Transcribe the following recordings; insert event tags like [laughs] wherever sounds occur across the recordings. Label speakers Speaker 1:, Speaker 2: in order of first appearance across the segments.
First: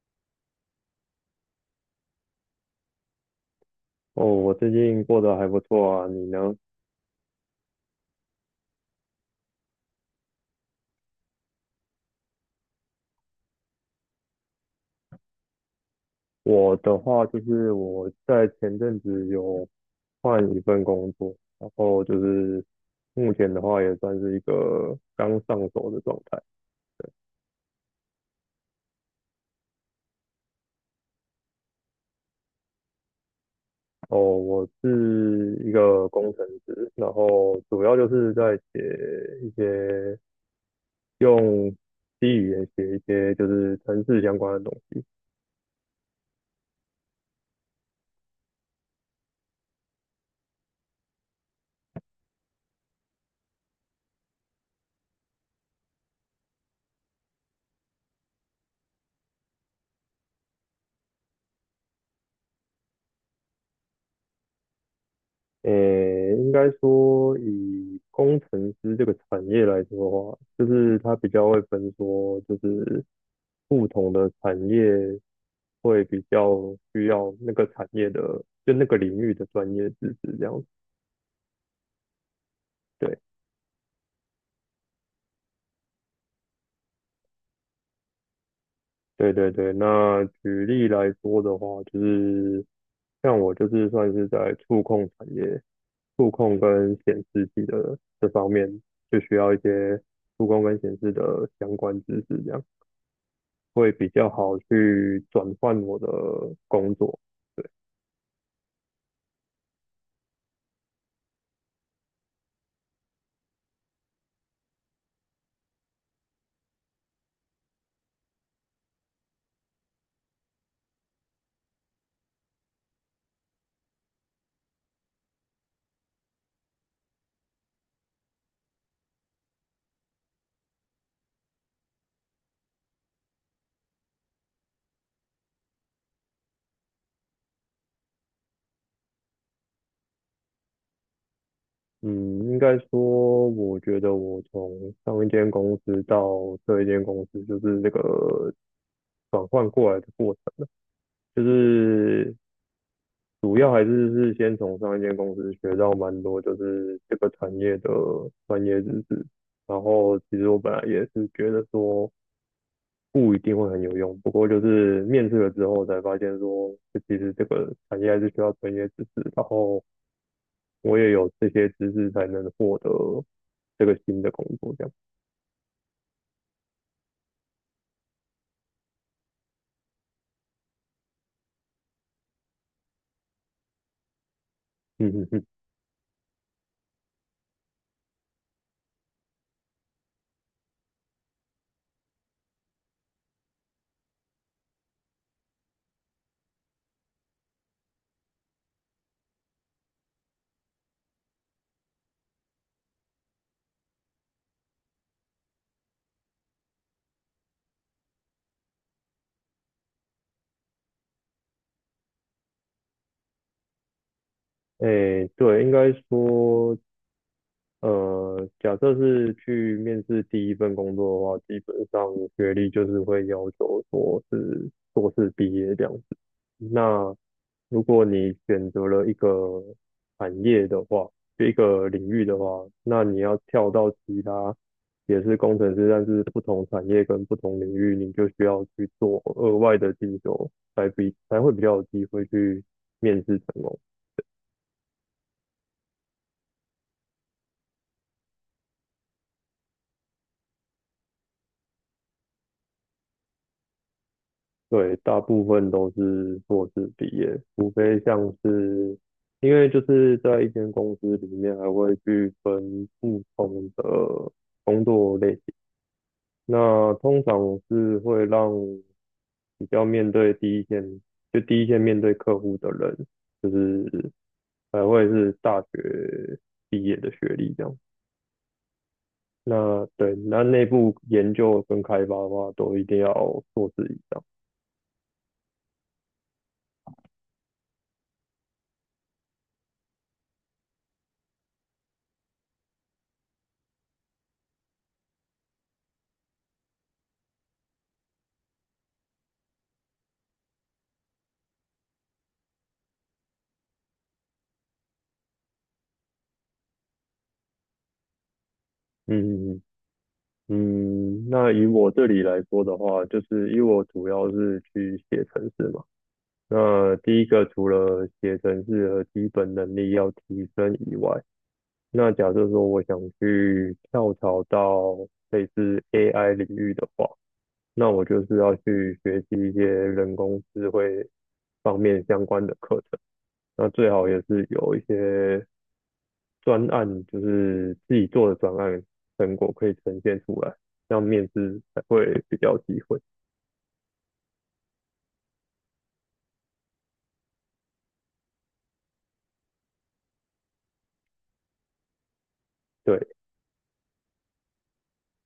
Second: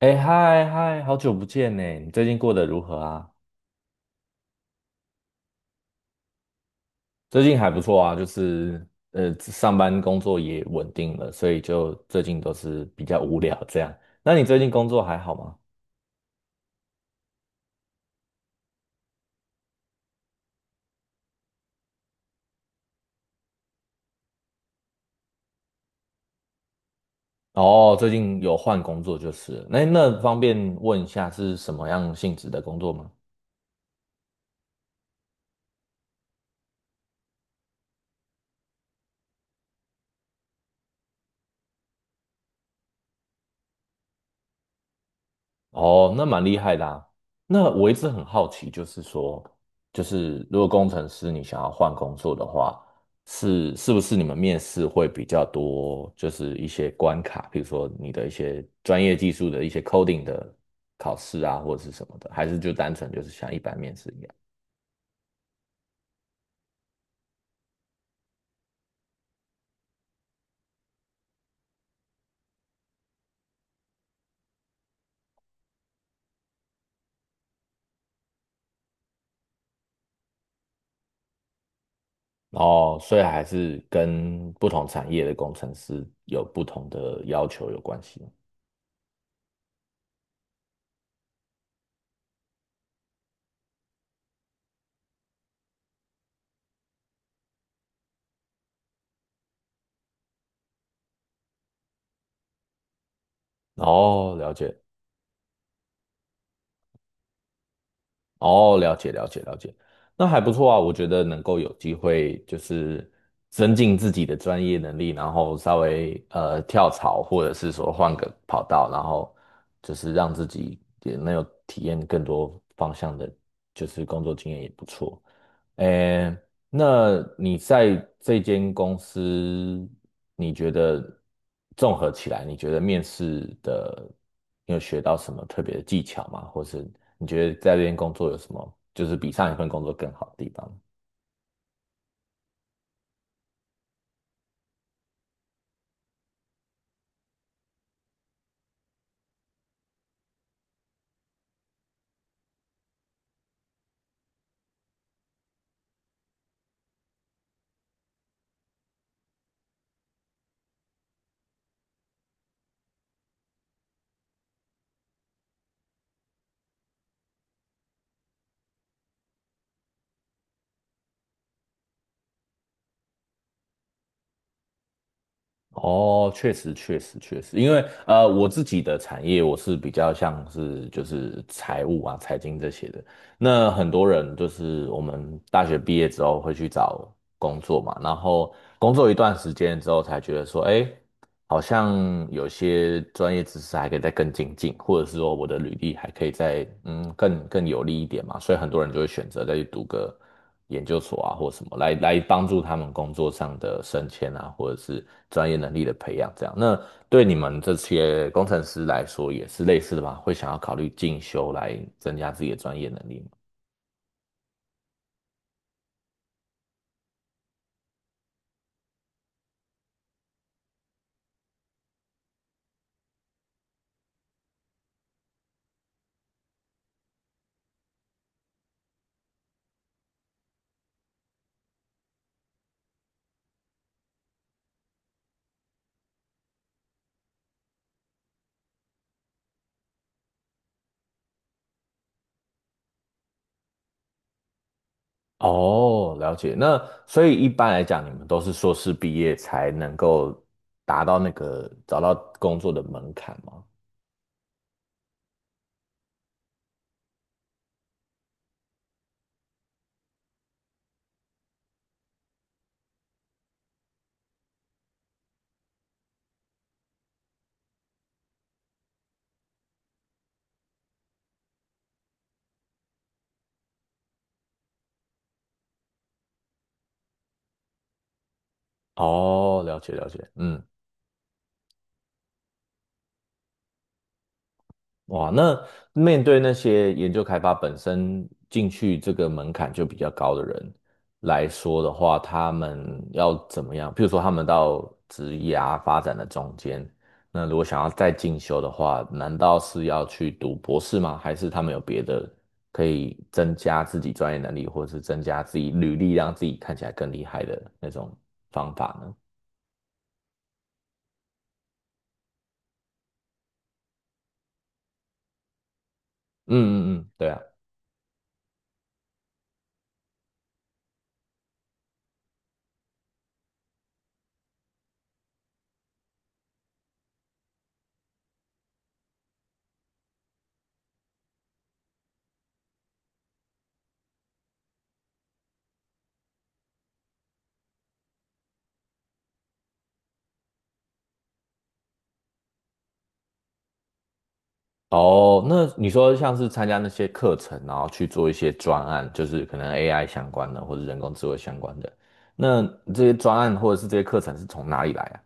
Speaker 1: 哎，嗨嗨，好久不见呢！你最近过得如何啊？
Speaker 2: 哦，我最近过得还不错啊，你呢？
Speaker 1: 最近还不错啊，就是上班工作也稳定了，所以就最近都是比较无聊这样。那你最近工作还好吗？
Speaker 2: 我的话就是我在前阵子有换一份工作，然后就是目前的话也算是一个刚上手的状态。
Speaker 1: 哦，最近有换工作就是了，那方便问一下是什么样性质的工作吗？
Speaker 2: 哦，我是一个工程师，然后主要就是在写一些用 C 语言写一些就是城市相关的东。
Speaker 1: 哦，那蛮厉害的啊。那我一直很好奇，就是说，就是如果工程师你想要换工作的话，是不是你们面试会比较多，就是一些关卡，比如说你的一些专业技术的一些 coding 的考试啊，或者是什么的，还是就单纯就是像一般面试一样？
Speaker 2: 诶，应该说以工程师这个产业来说的话，就是它比较会分说，就是不同的产业会比较需要那个产业的，就那个领域的专业知识这样子。
Speaker 1: 哦，所以还是跟不同产业的工程师有不同的要求有关系。
Speaker 2: 对对对对。那举例来说的话，就是像我就是算是在触控产业，触控跟显示器的这方面，就需要一些触控跟显示的相关知识这样。会比较
Speaker 1: 哦，了
Speaker 2: 好
Speaker 1: 解。
Speaker 2: 去转换我的工作。
Speaker 1: 哦，了解了解了解，那还不错啊，我觉得能够有机会就是增进自己的专业能力，然后稍微跳槽，或者是说换个跑道，然后就是让自己也能有体验更多方向的，就是工作经验也不错。诶，那你在这间公司，你觉得综合起来，你觉得面试的，你有学到什么特别的技巧吗？或是你觉得在这边工作有什么，就是比上一份工作更好的地方？
Speaker 2: 嗯，应该说，我觉得我从上一间公司到这一间公司，就是这个转换过来的过程，就是主要还是先从上一间公司学到蛮多，就是这个产业的专业知识。然后其实我本来也是觉得说不一定会很有用，不过就是面试了之后才发现说，就其实这个产业还是需要专业知识，然后我也有这些知识才能获得这个新的工作，这样。
Speaker 1: 哦，确实，确实，确实，因为我自己的产业我是比较像是就是财务啊、财经这些的。那很多人就是我
Speaker 2: 嗯嗯
Speaker 1: 们
Speaker 2: 嗯。
Speaker 1: 大学毕业之后会去找工作嘛，然后工作一段时间之后才觉得说，哎。好像有些专业知识还可以再更精进，或者是说我的履历还可以再更有利一点嘛，所以很多人就会选择再去读个研究所啊或什么来帮助他们工作上的升迁啊，或者是专业能力的培养这样。那对你们这些工程师来说也是类似的吧？会想要考虑进修来增加自己的专业能力吗？
Speaker 2: 哎，对，应该说，假设是去面试第一份工作的话，基本上学历就是会要求说是硕士毕业这样。那如果你选择了一个产业的话，就一个领域的话，那你要跳到其他也是工程师，但是不同产业跟不同领域，你就需要去做额外的进修，才会比较有机会去面试成功。
Speaker 1: 哦，了解。那所以一般来讲，你们都是硕士毕业才能够达到那个找到工作的门槛吗？
Speaker 2: 对，大部分都是硕士毕业，除非像是因为就是在一间公司里面还会去分不同的工作类。那通常我是会让比较面对第一线，就第一线面对客户的人，就是会是大学毕业的学历这样。
Speaker 1: 哦，了
Speaker 2: 那
Speaker 1: 解了
Speaker 2: 对，
Speaker 1: 解。
Speaker 2: 那
Speaker 1: 嗯，
Speaker 2: 内部研究跟开发的话，都一定要硕士以上。
Speaker 1: 哇，那面对那些研究开发本身进去这个门槛就比较高的人来说的话，他们要怎么样？譬如说，他们到职涯发展的中间，那如果想要再进修的话，难道是要去读博士吗？还是他们有别的可以增加自己专业能力，或者是增加自己履历，让自己看起来更厉害的那种方法呢？
Speaker 2: 嗯嗯，那以我这里来说的话，就是因为我主要是去写程式嘛。那
Speaker 1: 嗯嗯嗯，
Speaker 2: 第一
Speaker 1: 对啊。
Speaker 2: 个除了写程式的基本能力要提升以外，那假设说我想去跳槽到类似 AI 领域的话，那我就是要去学习一些人工智慧方面相关的课程。那最好也是有一些专案，就是自己做的专案成果可以呈现出来，这样面试才会比较有机会。
Speaker 1: 哦，那你说像是参加那些课程，然后去做一些专案，就是可能 AI 相关的或者人工智慧相关的，那这些
Speaker 2: 对。
Speaker 1: 专案或者是这些课程是从哪里来啊？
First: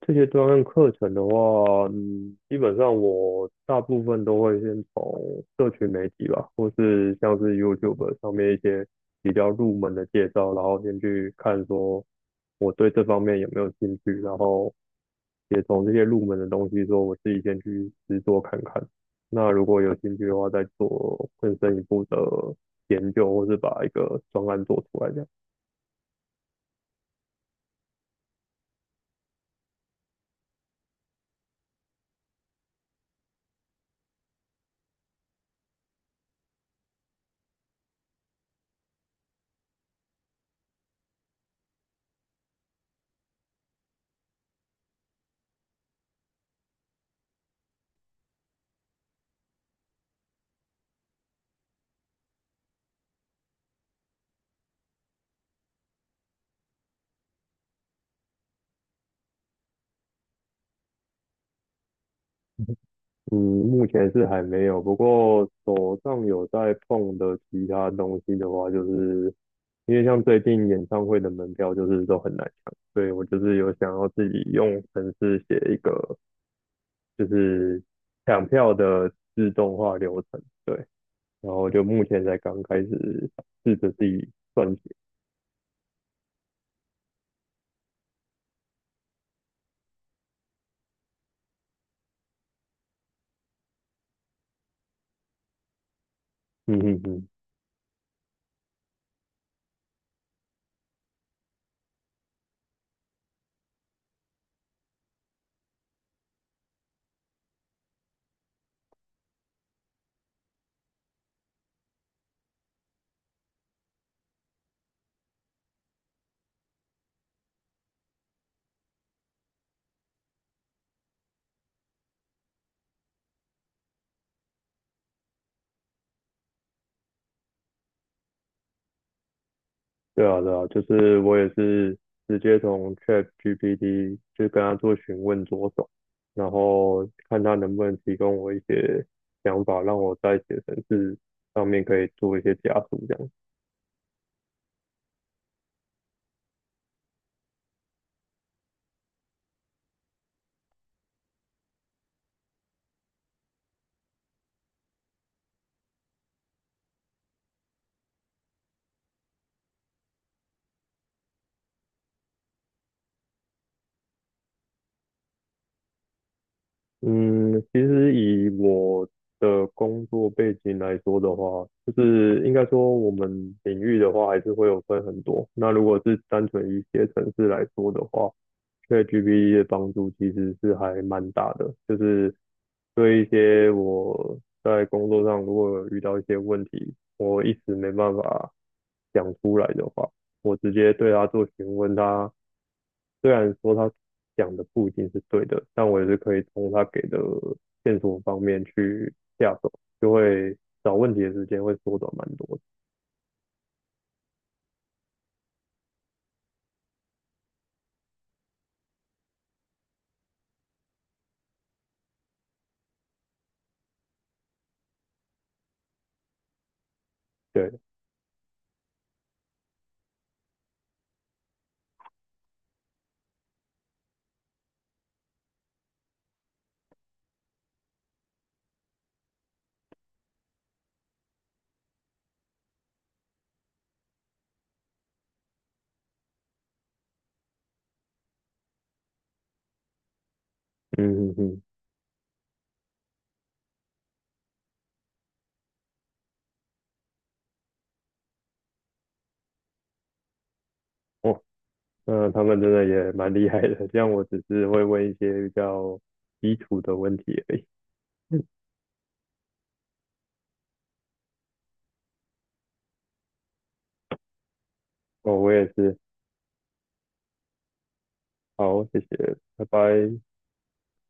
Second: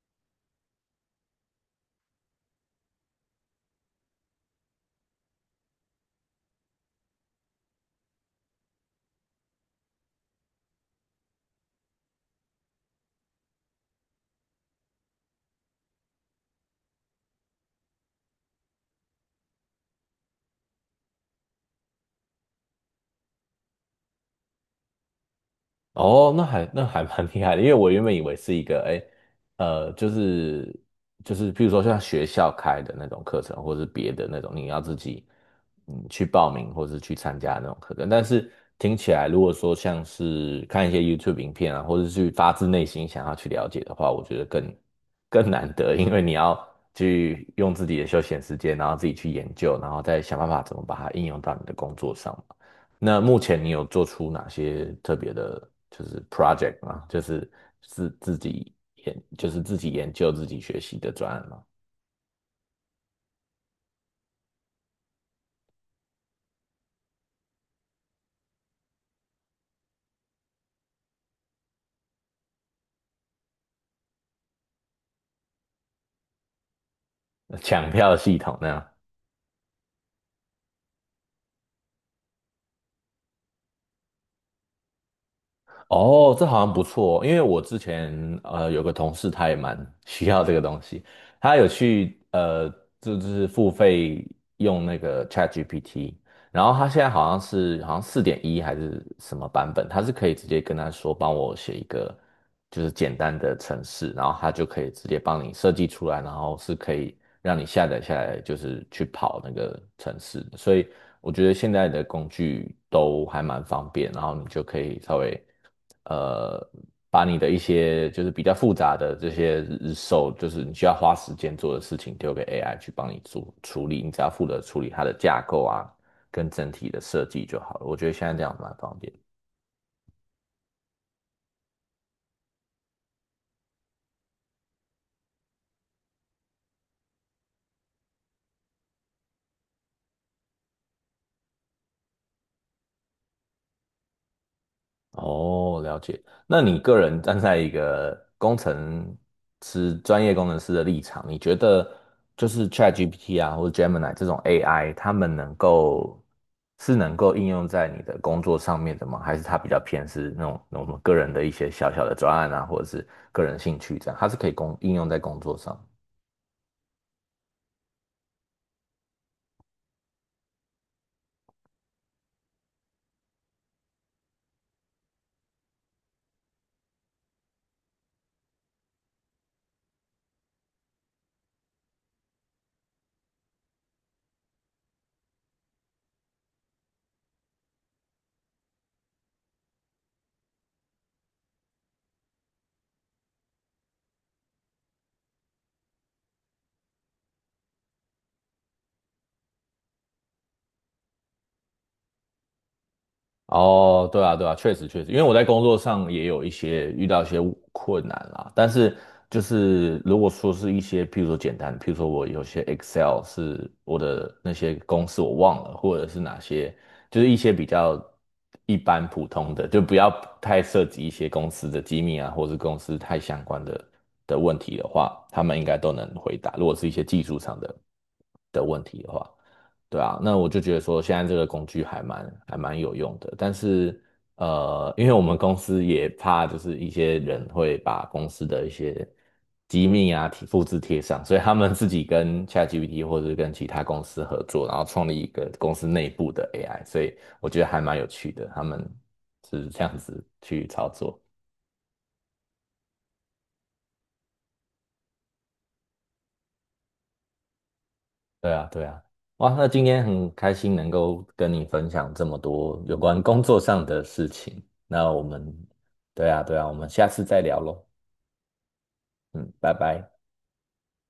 Speaker 2: 这些专案课程的话，嗯，基本上我大部分都会先从社群媒体吧，或是像是 YouTube 上面一些比较入门的介绍，然后先去看说我对这方面有没有兴趣，然后也从这些入门的东西说我自己先去实做看看。那如果有兴趣的话，再做更深一步的研究，或是把一个专案做出来这样。
Speaker 1: 哦，那还蛮厉害的，因为我原本以为是一个，哎，呃，就是就是，譬如说像学校开的那种课程，或是别的那种，你要自己去报名或是去参加那种课程。但是听起来，如果说像是看一些 YouTube 影片啊，或者是去发自内心想要去了解的话，我觉得更难得，因为你要去用自己的休闲时间，然后自己去研究，然后再想办法怎么把它应用到你的工作上。那目前你有做出哪些特别的，就是 project 吗？就是自自己研，就是自己研究、自己学习的专案吗？
Speaker 2: 嗯，目前是还没有，不过手上有在碰的其他东西的话，就是因为像最近演唱会的门票就是都很难抢，所以我就是有想要自己用程式写一个就
Speaker 1: [laughs]
Speaker 2: 是
Speaker 1: 抢票系
Speaker 2: 抢
Speaker 1: 统那
Speaker 2: 票
Speaker 1: 样？
Speaker 2: 的自动化流程，对，然后就目前才刚开始试着自己撰写，
Speaker 1: 哦，这好像不错哦，因为我之前有个同事，他也蛮需要这个东西，他有去就是付费用那个 ChatGPT，然后
Speaker 2: 嗯
Speaker 1: 他现
Speaker 2: 嗯
Speaker 1: 在
Speaker 2: 嗯。
Speaker 1: 好像是好像4.1还是什么版本，他是可以直接跟他说帮我写一个就是简单的程式，然后他就可以直接帮你设计出来，然后是可以让你下载下来，就是去跑那个程式的，所以我觉得现在的工具都还蛮方便，然后你就可以稍微呃把你的一些就是比较复杂的这些日售，就是你需要花时间做的事情，丢给 AI 去帮你做处理，你只要负责处理它的架构啊。跟整体的设计就好了。我觉得现在这样蛮方便。
Speaker 2: 对啊，对啊，就是我也是直接从 ChatGPT 就跟他做询问着手，然后看他能不能提供我一些想法，让我在写程式上面可以做一些加速这样。
Speaker 1: 哦，了解。那你个人站在一个工程师、专业工程师的立场，你觉得就是 ChatGPT 啊，或者 Gemini 这种 AI，他们能够是能够应用在你的工作上面的吗？还是它比较偏是那种我们个人的一些小小的专案啊，或者是个人兴趣这样，它是可以应用在工作上？
Speaker 2: 嗯，其实以我的工作背景来说的话，就是应该说我们领域的话还是会有分很多。那如果是单纯以写程式来说的话，对 GPT 的帮助其实是还蛮大的，就是对一些我在工作上如果有遇到一些问题，我一时没办法讲出来的话，我直接对他做询问他，虽然说他讲的不一定是对的，但我也是可以从他给的线索方面去下手，就会找问题的时间会缩短蛮多的。
Speaker 1: 哦，对啊，对啊，确实确实，因为我在工作上也有一些遇到一些困难啦，但是就是如果说是一些，譬如说简单，譬如说我有些 Excel 是我的那些公式我忘了，或者是哪些，就是一些比
Speaker 2: 对，
Speaker 1: 较一般普通的，就不要太涉及一些公司的机密啊，或是公司太相关的问题的话，他们应该都能回答。如果是一些技术上的问题的话。对啊，那我就觉得说现在这个工具还蛮有用的，但是因为我们公司也怕就是一些人会把公司的一些机密啊复制贴上，
Speaker 2: 嗯嗯
Speaker 1: 所以他
Speaker 2: 嗯，
Speaker 1: 们自己跟 ChatGPT 或者是跟其他公司合作，然后创立一个公司内部的 AI，所以我觉得还蛮有趣的，他们是这样子去操作。
Speaker 2: 我、他们真的也蛮厉害的，这样我只是会问一些比较基础的问题而已。[laughs]
Speaker 1: 对啊，对啊，哇，那今天很开心能够跟你分享这么多有关工作上的事情。那我
Speaker 2: 哦，我
Speaker 1: 们，
Speaker 2: 也是，
Speaker 1: 对啊，对啊，我们下次再聊喽。
Speaker 2: 好，谢谢，
Speaker 1: 嗯，
Speaker 2: 拜
Speaker 1: 拜拜。
Speaker 2: 拜。